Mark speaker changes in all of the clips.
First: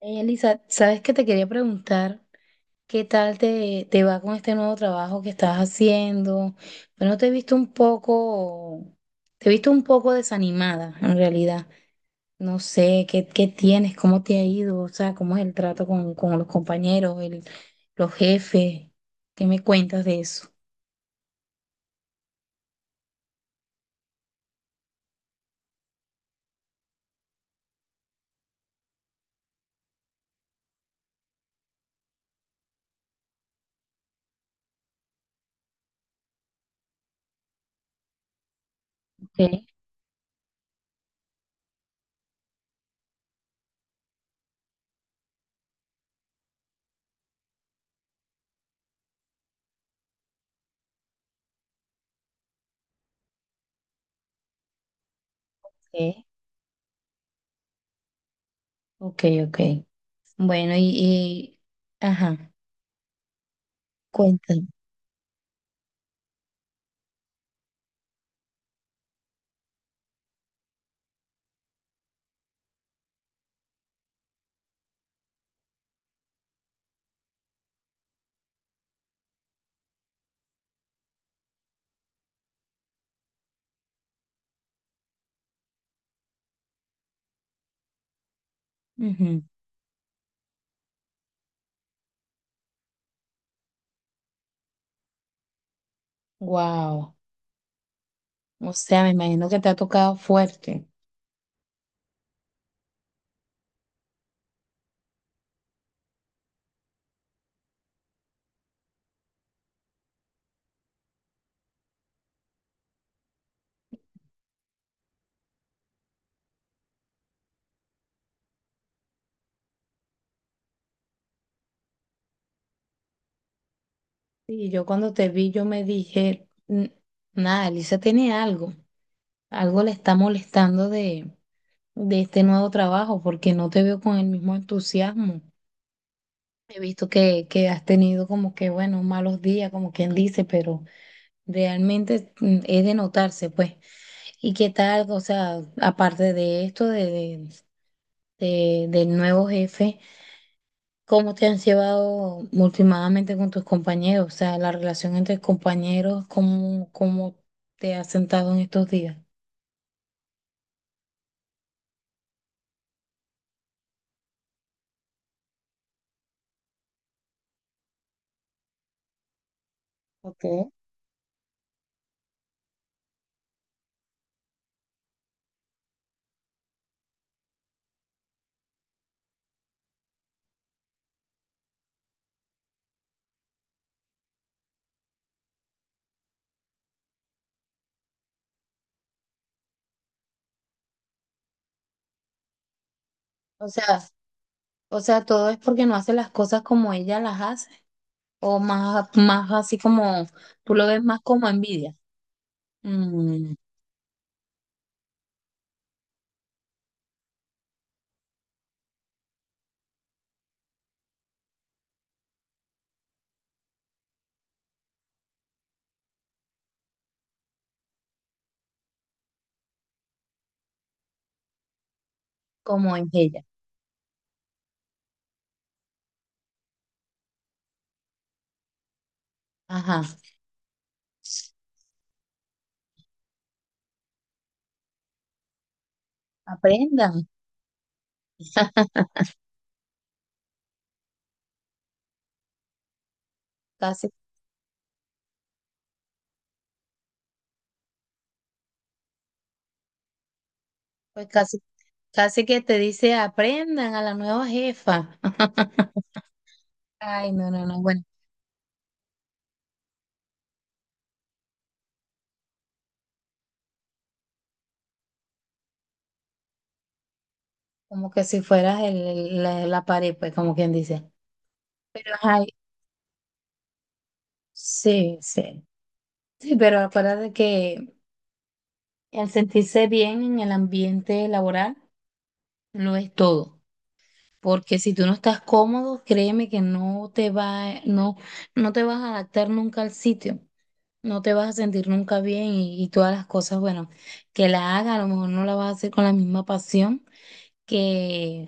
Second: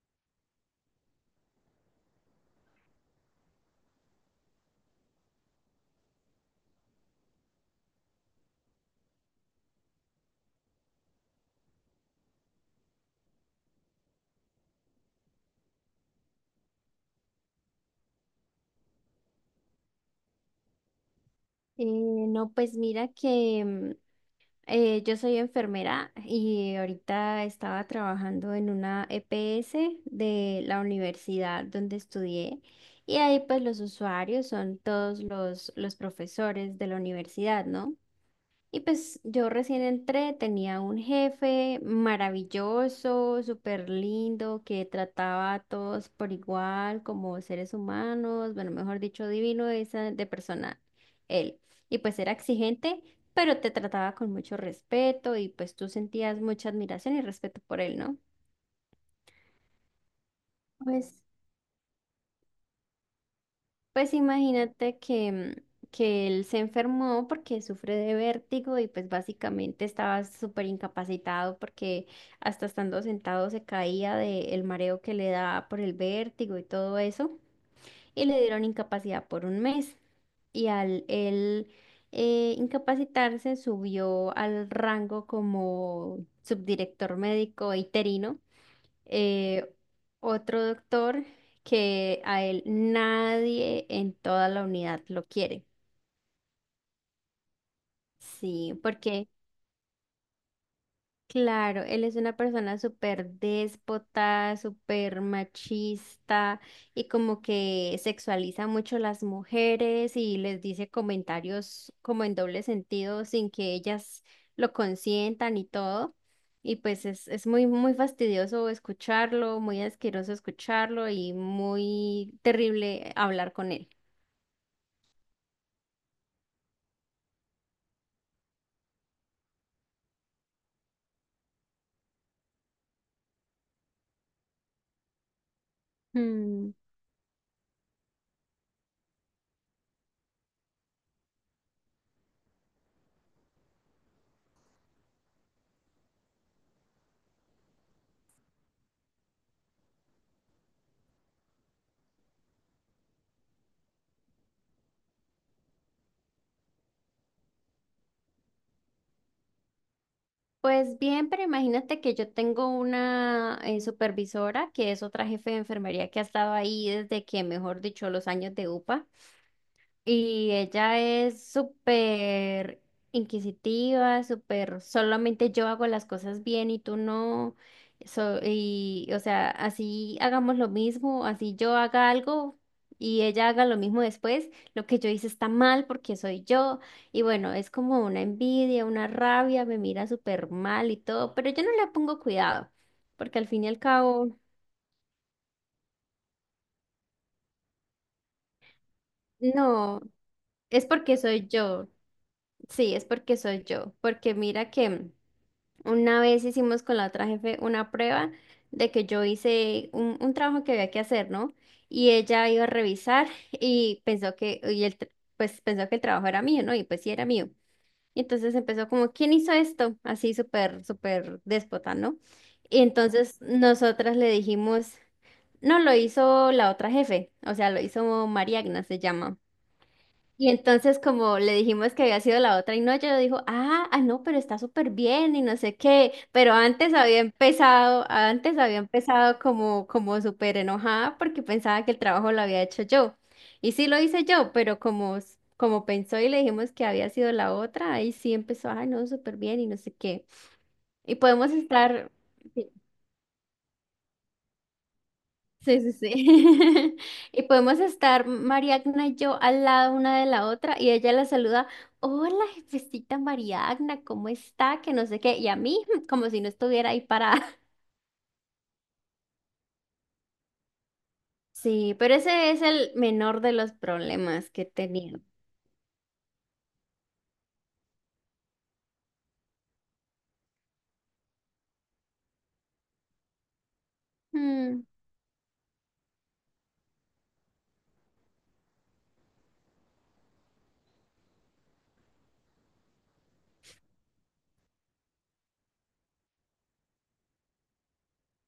Speaker 1: Ey, Elisa, ¿sabes qué te quería preguntar? ¿Qué tal te va con este nuevo trabajo que estás haciendo? Bueno, te he visto un poco desanimada en realidad. No sé, ¿qué tienes? ¿Cómo te ha ido? O sea, ¿cómo es el trato con los compañeros, los jefes? ¿Qué me cuentas de eso?
Speaker 2: No, pues mira que yo soy enfermera y ahorita estaba trabajando en una EPS de la universidad donde estudié y ahí pues los usuarios son todos los profesores de la universidad, ¿no? Y pues yo
Speaker 1: Okay,
Speaker 2: recién entré, tenía un jefe maravilloso, súper lindo, que trataba a todos por igual, como seres humanos, bueno, mejor dicho, divino esa de persona, él. Y pues era exigente, pero te trataba con mucho respeto y pues tú
Speaker 1: okay,
Speaker 2: sentías mucha admiración y respeto por él, ¿no?
Speaker 1: okay, okay. Bueno,
Speaker 2: Pues
Speaker 1: ajá,
Speaker 2: Pues
Speaker 1: cuéntame.
Speaker 2: imagínate que él se enfermó porque sufre de vértigo y pues básicamente estaba súper incapacitado porque hasta estando sentado se caía del mareo que le da por el vértigo y todo eso y le dieron incapacidad por un mes. Y al él incapacitarse subió al rango como subdirector médico interino, eh, otro doctor que a él nadie en toda la unidad lo quiere.
Speaker 1: Wow. O
Speaker 2: Sí,
Speaker 1: sea, me
Speaker 2: porque.
Speaker 1: imagino que te ha tocado fuerte.
Speaker 2: Claro, él es una persona súper déspota, súper machista y como que sexualiza mucho las mujeres y les dice comentarios como en doble sentido sin que ellas lo consientan y todo. Y pues es muy, muy fastidioso escucharlo, muy asqueroso escucharlo y muy terrible hablar con él.
Speaker 1: Y yo cuando te vi, yo me dije, Nada, Elisa tiene algo, algo le está molestando de este nuevo trabajo, porque no te veo con el mismo entusiasmo."
Speaker 2: Mm.
Speaker 1: He visto que has tenido como que, bueno, malos días, como quien dice, pero realmente es de notarse, pues. ¿Y qué tal? O sea, aparte de esto, del nuevo jefe. ¿Cómo te has llevado últimamente con tus compañeros? O sea, la relación entre compañeros, ¿cómo te has sentado en estos días?
Speaker 2: Pues bien, pero imagínate que yo tengo una supervisora que es otra jefe de enfermería que ha estado ahí desde que, mejor dicho, los años de UPA. Y
Speaker 1: Okay.
Speaker 2: ella es súper inquisitiva, súper, solamente yo hago las cosas bien y tú no. Y, o sea, así hagamos lo mismo, así yo haga algo y ella haga lo mismo después, lo que yo hice está mal porque soy yo. Y bueno, es como una envidia, una rabia, me mira súper mal y todo, pero yo no le pongo cuidado, porque al fin
Speaker 1: O
Speaker 2: y al
Speaker 1: sea,
Speaker 2: cabo,
Speaker 1: o sea, todo es porque no hace las cosas como ella las hace, o más, más así
Speaker 2: no,
Speaker 1: como, tú lo
Speaker 2: es
Speaker 1: ves
Speaker 2: porque
Speaker 1: más
Speaker 2: soy
Speaker 1: como
Speaker 2: yo.
Speaker 1: envidia,
Speaker 2: Sí, es porque
Speaker 1: mm,
Speaker 2: soy yo, porque mira que. Una vez hicimos con la otra jefe una prueba de que yo hice un trabajo que había que hacer, ¿no? Y ella iba a revisar y pensó que, el trabajo era mío, ¿no? Y pues sí era mío. Y entonces empezó como, ¿quién hizo esto? Así súper, súper déspota, ¿no? Y
Speaker 1: como en
Speaker 2: entonces
Speaker 1: ella.
Speaker 2: nosotras le dijimos, no, lo hizo la otra jefe, o sea, lo hizo María Agnes, se llama.
Speaker 1: Ajá,
Speaker 2: Y entonces como le dijimos que había sido la otra y no, ella dijo, ah, ah, no, pero está súper bien y no sé qué, pero antes había
Speaker 1: aprendan,
Speaker 2: empezado, antes había empezado como súper enojada porque pensaba que el trabajo lo había hecho yo. Y sí lo
Speaker 1: casi,
Speaker 2: hice yo, pero como pensó y le dijimos que había sido la otra, ahí sí empezó, ay, no, súper bien y no sé qué. Y
Speaker 1: pues
Speaker 2: podemos
Speaker 1: casi,
Speaker 2: estar.
Speaker 1: casi que
Speaker 2: Sí.
Speaker 1: te dice: aprendan a la nueva jefa.
Speaker 2: Sí, sí, sí.
Speaker 1: Ay,
Speaker 2: Y
Speaker 1: no, no, no,
Speaker 2: podemos
Speaker 1: bueno,
Speaker 2: estar Mariagna y yo al lado una de la otra y ella la saluda, hola jefecita Mariagna, ¿cómo está? Que no sé qué. Y a mí, como si no estuviera ahí parada.
Speaker 1: como que si fueras la pared, pues como quien dice.
Speaker 2: Sí,
Speaker 1: Pero,
Speaker 2: pero
Speaker 1: ay,
Speaker 2: ese es el menor de los problemas que he
Speaker 1: sí,
Speaker 2: tenido.
Speaker 1: sí. Sí, pero acuérdate que el sentirse bien en el ambiente laboral lo es todo. Porque
Speaker 2: Mm.
Speaker 1: si tú no estás cómodo, créeme que no te vas a adaptar nunca al sitio. No te vas a sentir nunca bien y, todas las cosas, bueno, que la haga, a lo mejor no la vas a hacer con la misma pasión que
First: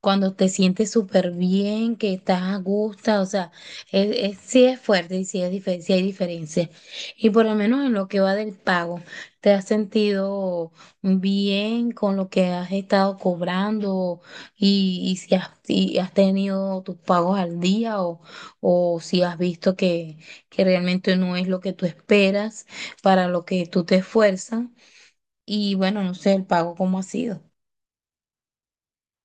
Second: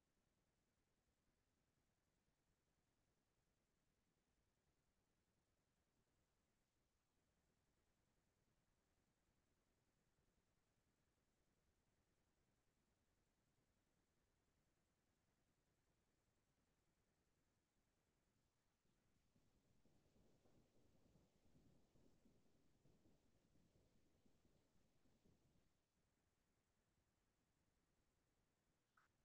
Speaker 1: cuando te sientes súper bien, que estás a gusto, o sea, es, sí es fuerte y sí, sí hay diferencia. Y por lo menos en lo que va del pago, ¿te has sentido bien con lo que has estado cobrando y si has, y has tenido tus pagos al día o si has visto que realmente no es lo que tú esperas para lo que tú te esfuerzas? Y bueno, no sé el pago cómo ha sido.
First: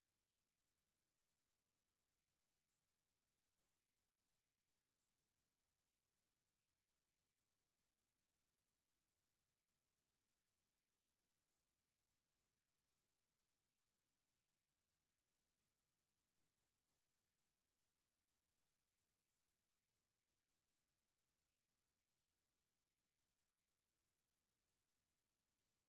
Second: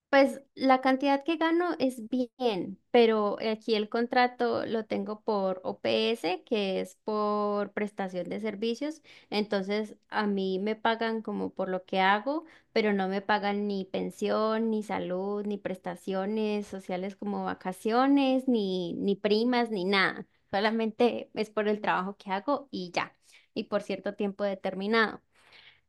Speaker 2: Pues la cantidad que gano es bien, pero aquí el contrato lo tengo por OPS, que es por prestación de servicios. Entonces a mí me pagan como por lo que hago, pero no me pagan ni pensión, ni salud, ni prestaciones sociales como vacaciones, ni primas, ni nada. Solamente es por el trabajo que hago y ya, y por cierto tiempo determinado.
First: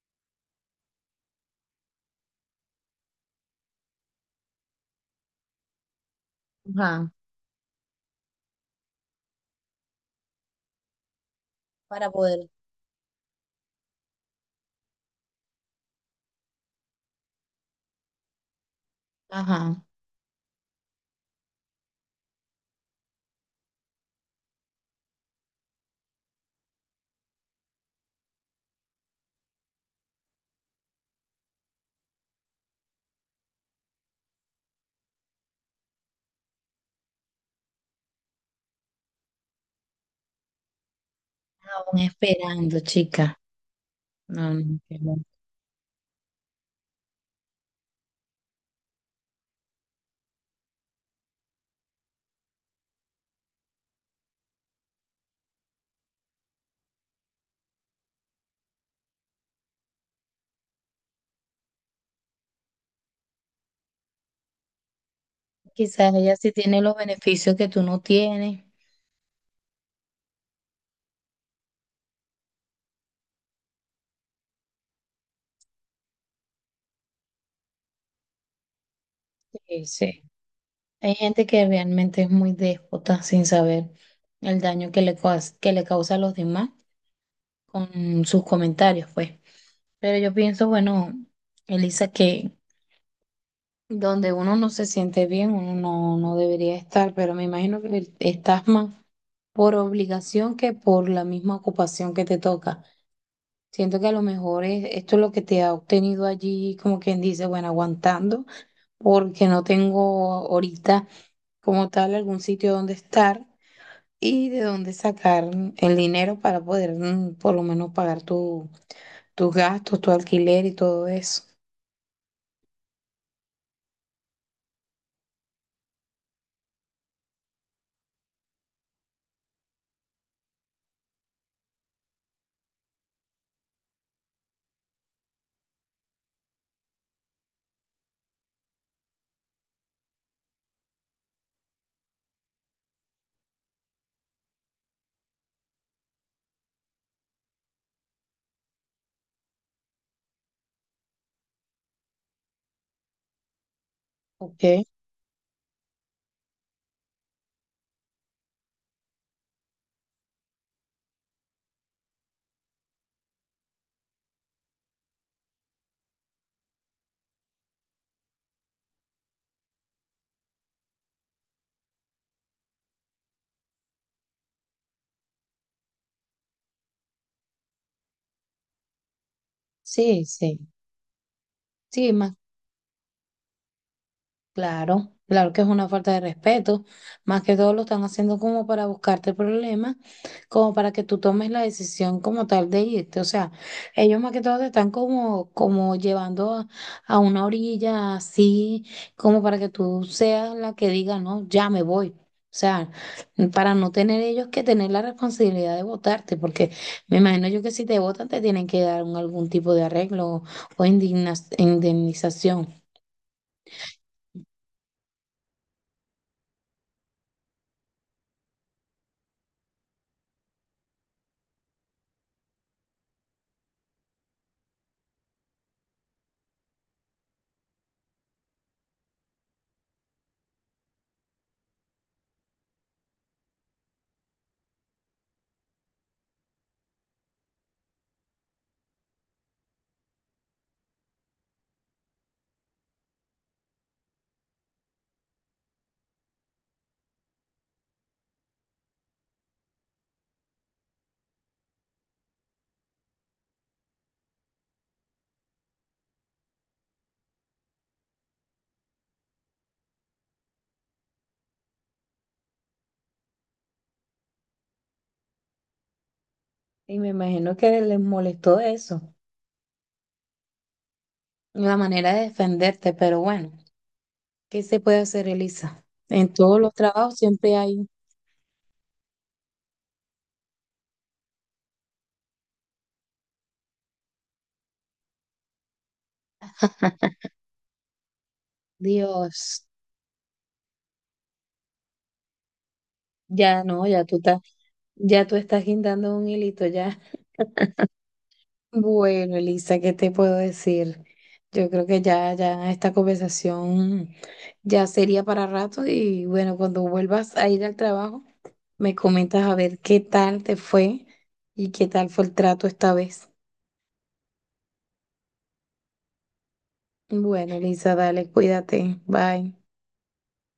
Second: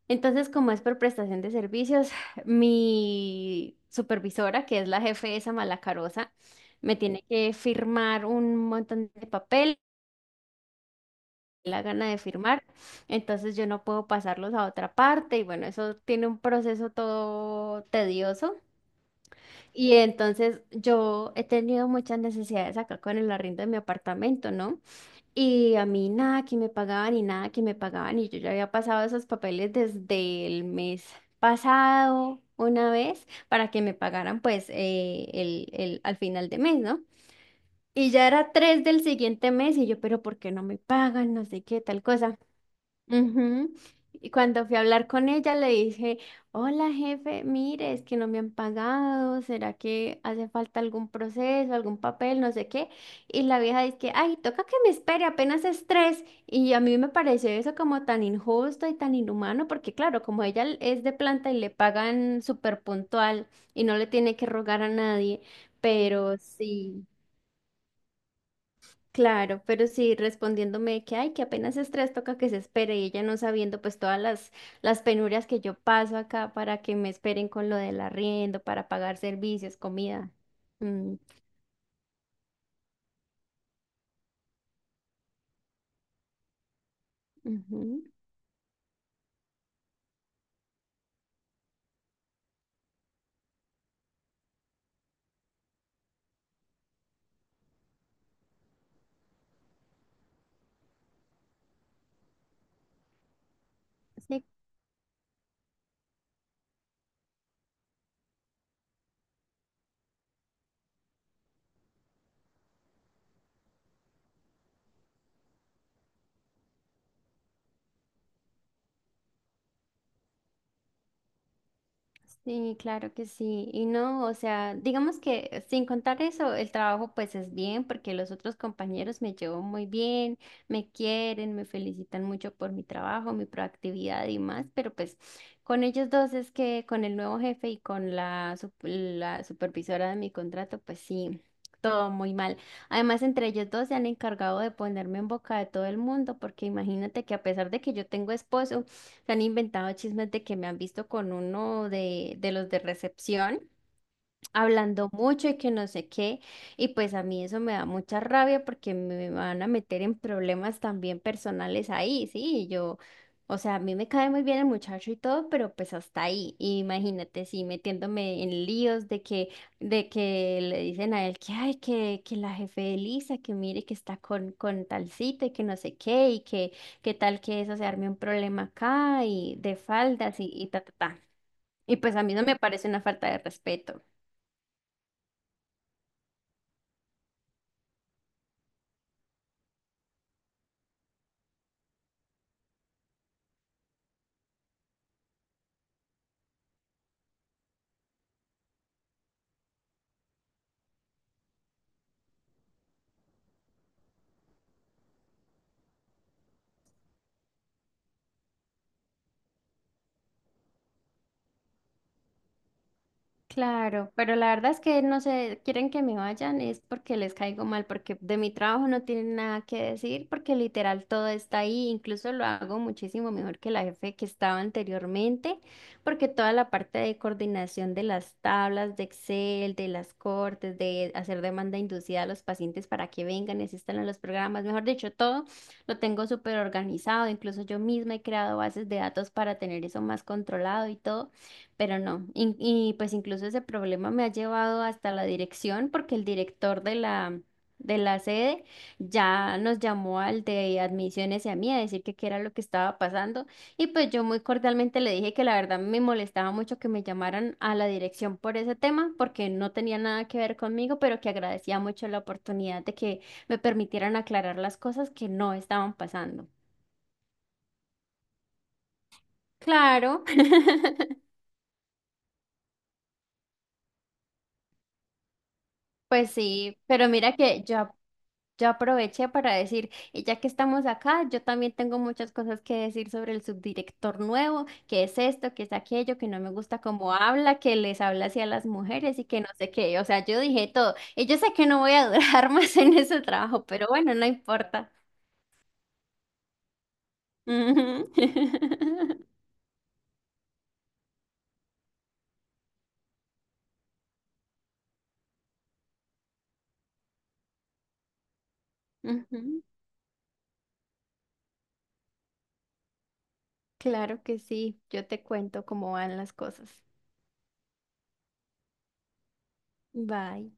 Speaker 2: Entonces, como es por prestación de servicios, mi supervisora, que es la jefe esa malacarosa, me
Speaker 1: Ajá.
Speaker 2: tiene que firmar un montón de papel, la gana
Speaker 1: Para
Speaker 2: de
Speaker 1: poder.
Speaker 2: firmar, entonces yo no puedo pasarlos a otra parte y bueno, eso tiene un proceso todo tedioso.
Speaker 1: Ajá.
Speaker 2: Y entonces yo he tenido muchas necesidades acá con el arriendo de mi apartamento, ¿no? Y a mí nada que me pagaban y nada que me pagaban y yo ya había pasado esos papeles desde el mes pasado una vez para que me pagaran pues al final de mes, ¿no? Y ya era 3 del siguiente mes y yo, pero ¿por qué no me pagan? No sé qué,
Speaker 1: Aún
Speaker 2: tal cosa.
Speaker 1: esperando, chica.
Speaker 2: Ujú. Y
Speaker 1: No,
Speaker 2: cuando fui
Speaker 1: no,
Speaker 2: a
Speaker 1: que
Speaker 2: hablar
Speaker 1: no.
Speaker 2: con ella, le dije, hola jefe, mire, es que no me han pagado, ¿será que hace falta algún proceso, algún papel, no sé qué? Y la vieja dice que, ay, toca que me espere, apenas es 3. Y a mí me pareció eso como tan injusto y tan inhumano, porque claro, como ella es de planta y le pagan súper puntual y no le tiene que rogar a nadie,
Speaker 1: Quizás ella
Speaker 2: pero
Speaker 1: sí tiene los
Speaker 2: sí.
Speaker 1: beneficios que tú no tienes.
Speaker 2: Claro, pero sí respondiéndome que ay, que apenas es 3, toca que se espere y ella no sabiendo pues todas las penurias que yo paso acá para que me esperen con lo del arriendo, para pagar servicios,
Speaker 1: Sí, sí.
Speaker 2: comida.
Speaker 1: Hay
Speaker 2: Mm,
Speaker 1: gente que realmente es muy déspota sin saber el daño que le causa a los demás
Speaker 2: ujú.
Speaker 1: con sus comentarios, pues. Pero yo pienso, bueno, Elisa, que donde uno no se siente bien, uno no debería estar, pero me imagino que estás más por obligación que por la misma ocupación que te toca. Siento que a lo
Speaker 2: Sí,
Speaker 1: mejor esto es lo que te ha obtenido allí, como quien dice, bueno, aguantando, porque no tengo ahorita como tal algún sitio donde estar y de dónde sacar el dinero para poder, por lo menos pagar tus gastos, tu alquiler y todo eso.
Speaker 2: Sí, claro que sí. Y no, o sea, digamos que sin contar eso, el trabajo pues es bien porque los otros compañeros me llevo muy bien, me quieren, me felicitan mucho por mi trabajo, mi proactividad y más, pero pues con ellos dos es que con el nuevo jefe y con la supervisora de mi contrato, pues sí, todo muy mal. Además, entre ellos dos se han encargado de ponerme en boca de todo el mundo porque imagínate que a pesar de que yo tengo esposo, se han inventado chismes de que me han visto con uno de los de recepción
Speaker 1: Ok,
Speaker 2: hablando mucho y que no sé qué. Y pues a mí eso me da mucha rabia porque me van a meter en problemas también personales ahí, sí, y yo, o sea, a mí me cae muy bien el muchacho y todo, pero pues hasta ahí. Y imagínate, sí, metiéndome en líos de que le dicen a él que, ay, que la jefe de Lisa, que mire que está con tal cita y que no sé qué, y que tal que eso se arme un problema acá y de
Speaker 1: sí,
Speaker 2: faldas y,
Speaker 1: sí.
Speaker 2: y ta, ta, ta. Y
Speaker 1: Sí,
Speaker 2: pues a mí
Speaker 1: más.
Speaker 2: no me parece una falta de respeto.
Speaker 1: Claro, claro que es una falta de respeto. Más que todo lo están haciendo como para buscarte problemas, como para que tú tomes la decisión como tal de irte. O sea, ellos más que todo te están como, como llevando a una orilla así, como para que tú seas la que diga, no, ya me voy. O sea, para no tener ellos que tener la responsabilidad de votarte, porque me imagino yo que si te votan te tienen que dar algún tipo de arreglo o indemnización.
Speaker 2: Claro, pero la verdad es que no se quieren que me vayan, es porque les caigo mal, porque de mi trabajo no tienen nada que decir, porque literal todo está ahí, incluso lo hago muchísimo mejor que la jefe que estaba anteriormente, porque toda la parte de coordinación de las tablas de Excel, de las cortes, de hacer demanda inducida a los pacientes para que vengan y asistan a los programas, mejor dicho, todo lo tengo súper organizado, incluso yo misma he creado bases de datos para tener eso más controlado y todo. Pero no, y pues incluso ese problema me ha llevado hasta la dirección porque el director de la sede ya nos llamó al de admisiones y a mí a decir que qué era lo que estaba pasando y pues yo muy cordialmente le dije que la verdad me molestaba mucho que me llamaran a la dirección por ese tema porque no tenía nada que ver conmigo, pero que agradecía mucho la oportunidad de que me permitieran aclarar las cosas que no estaban pasando.
Speaker 1: Y me imagino que les molestó eso,
Speaker 2: Claro.
Speaker 1: la manera de defenderte, pero bueno, ¿qué se puede hacer, Elisa?
Speaker 2: Pues
Speaker 1: En todos los
Speaker 2: sí, pero
Speaker 1: trabajos
Speaker 2: mira
Speaker 1: siempre
Speaker 2: que
Speaker 1: hay,
Speaker 2: yo aproveché para decir, y ya que estamos acá, yo también tengo muchas cosas que decir sobre el subdirector nuevo, que es esto, que es aquello, que no me gusta cómo habla, que les habla así a las mujeres y que no
Speaker 1: Dios,
Speaker 2: sé qué. O sea, yo dije todo. Y yo sé que no voy a durar más en ese
Speaker 1: ya
Speaker 2: trabajo,
Speaker 1: no,
Speaker 2: pero bueno, no importa.
Speaker 1: ya tú estás guindando un hilito ya.
Speaker 2: Ujú.
Speaker 1: Bueno, Elisa, ¿qué te puedo decir? Yo creo que ya esta conversación ya sería para rato y bueno, cuando vuelvas a ir al trabajo, me comentas a
Speaker 2: Ujú.
Speaker 1: ver qué tal te fue y qué tal fue el trato esta vez.
Speaker 2: Claro que sí, yo te cuento cómo van las cosas.
Speaker 1: Bueno, Elisa, dale, cuídate. Bye.
Speaker 2: Bye.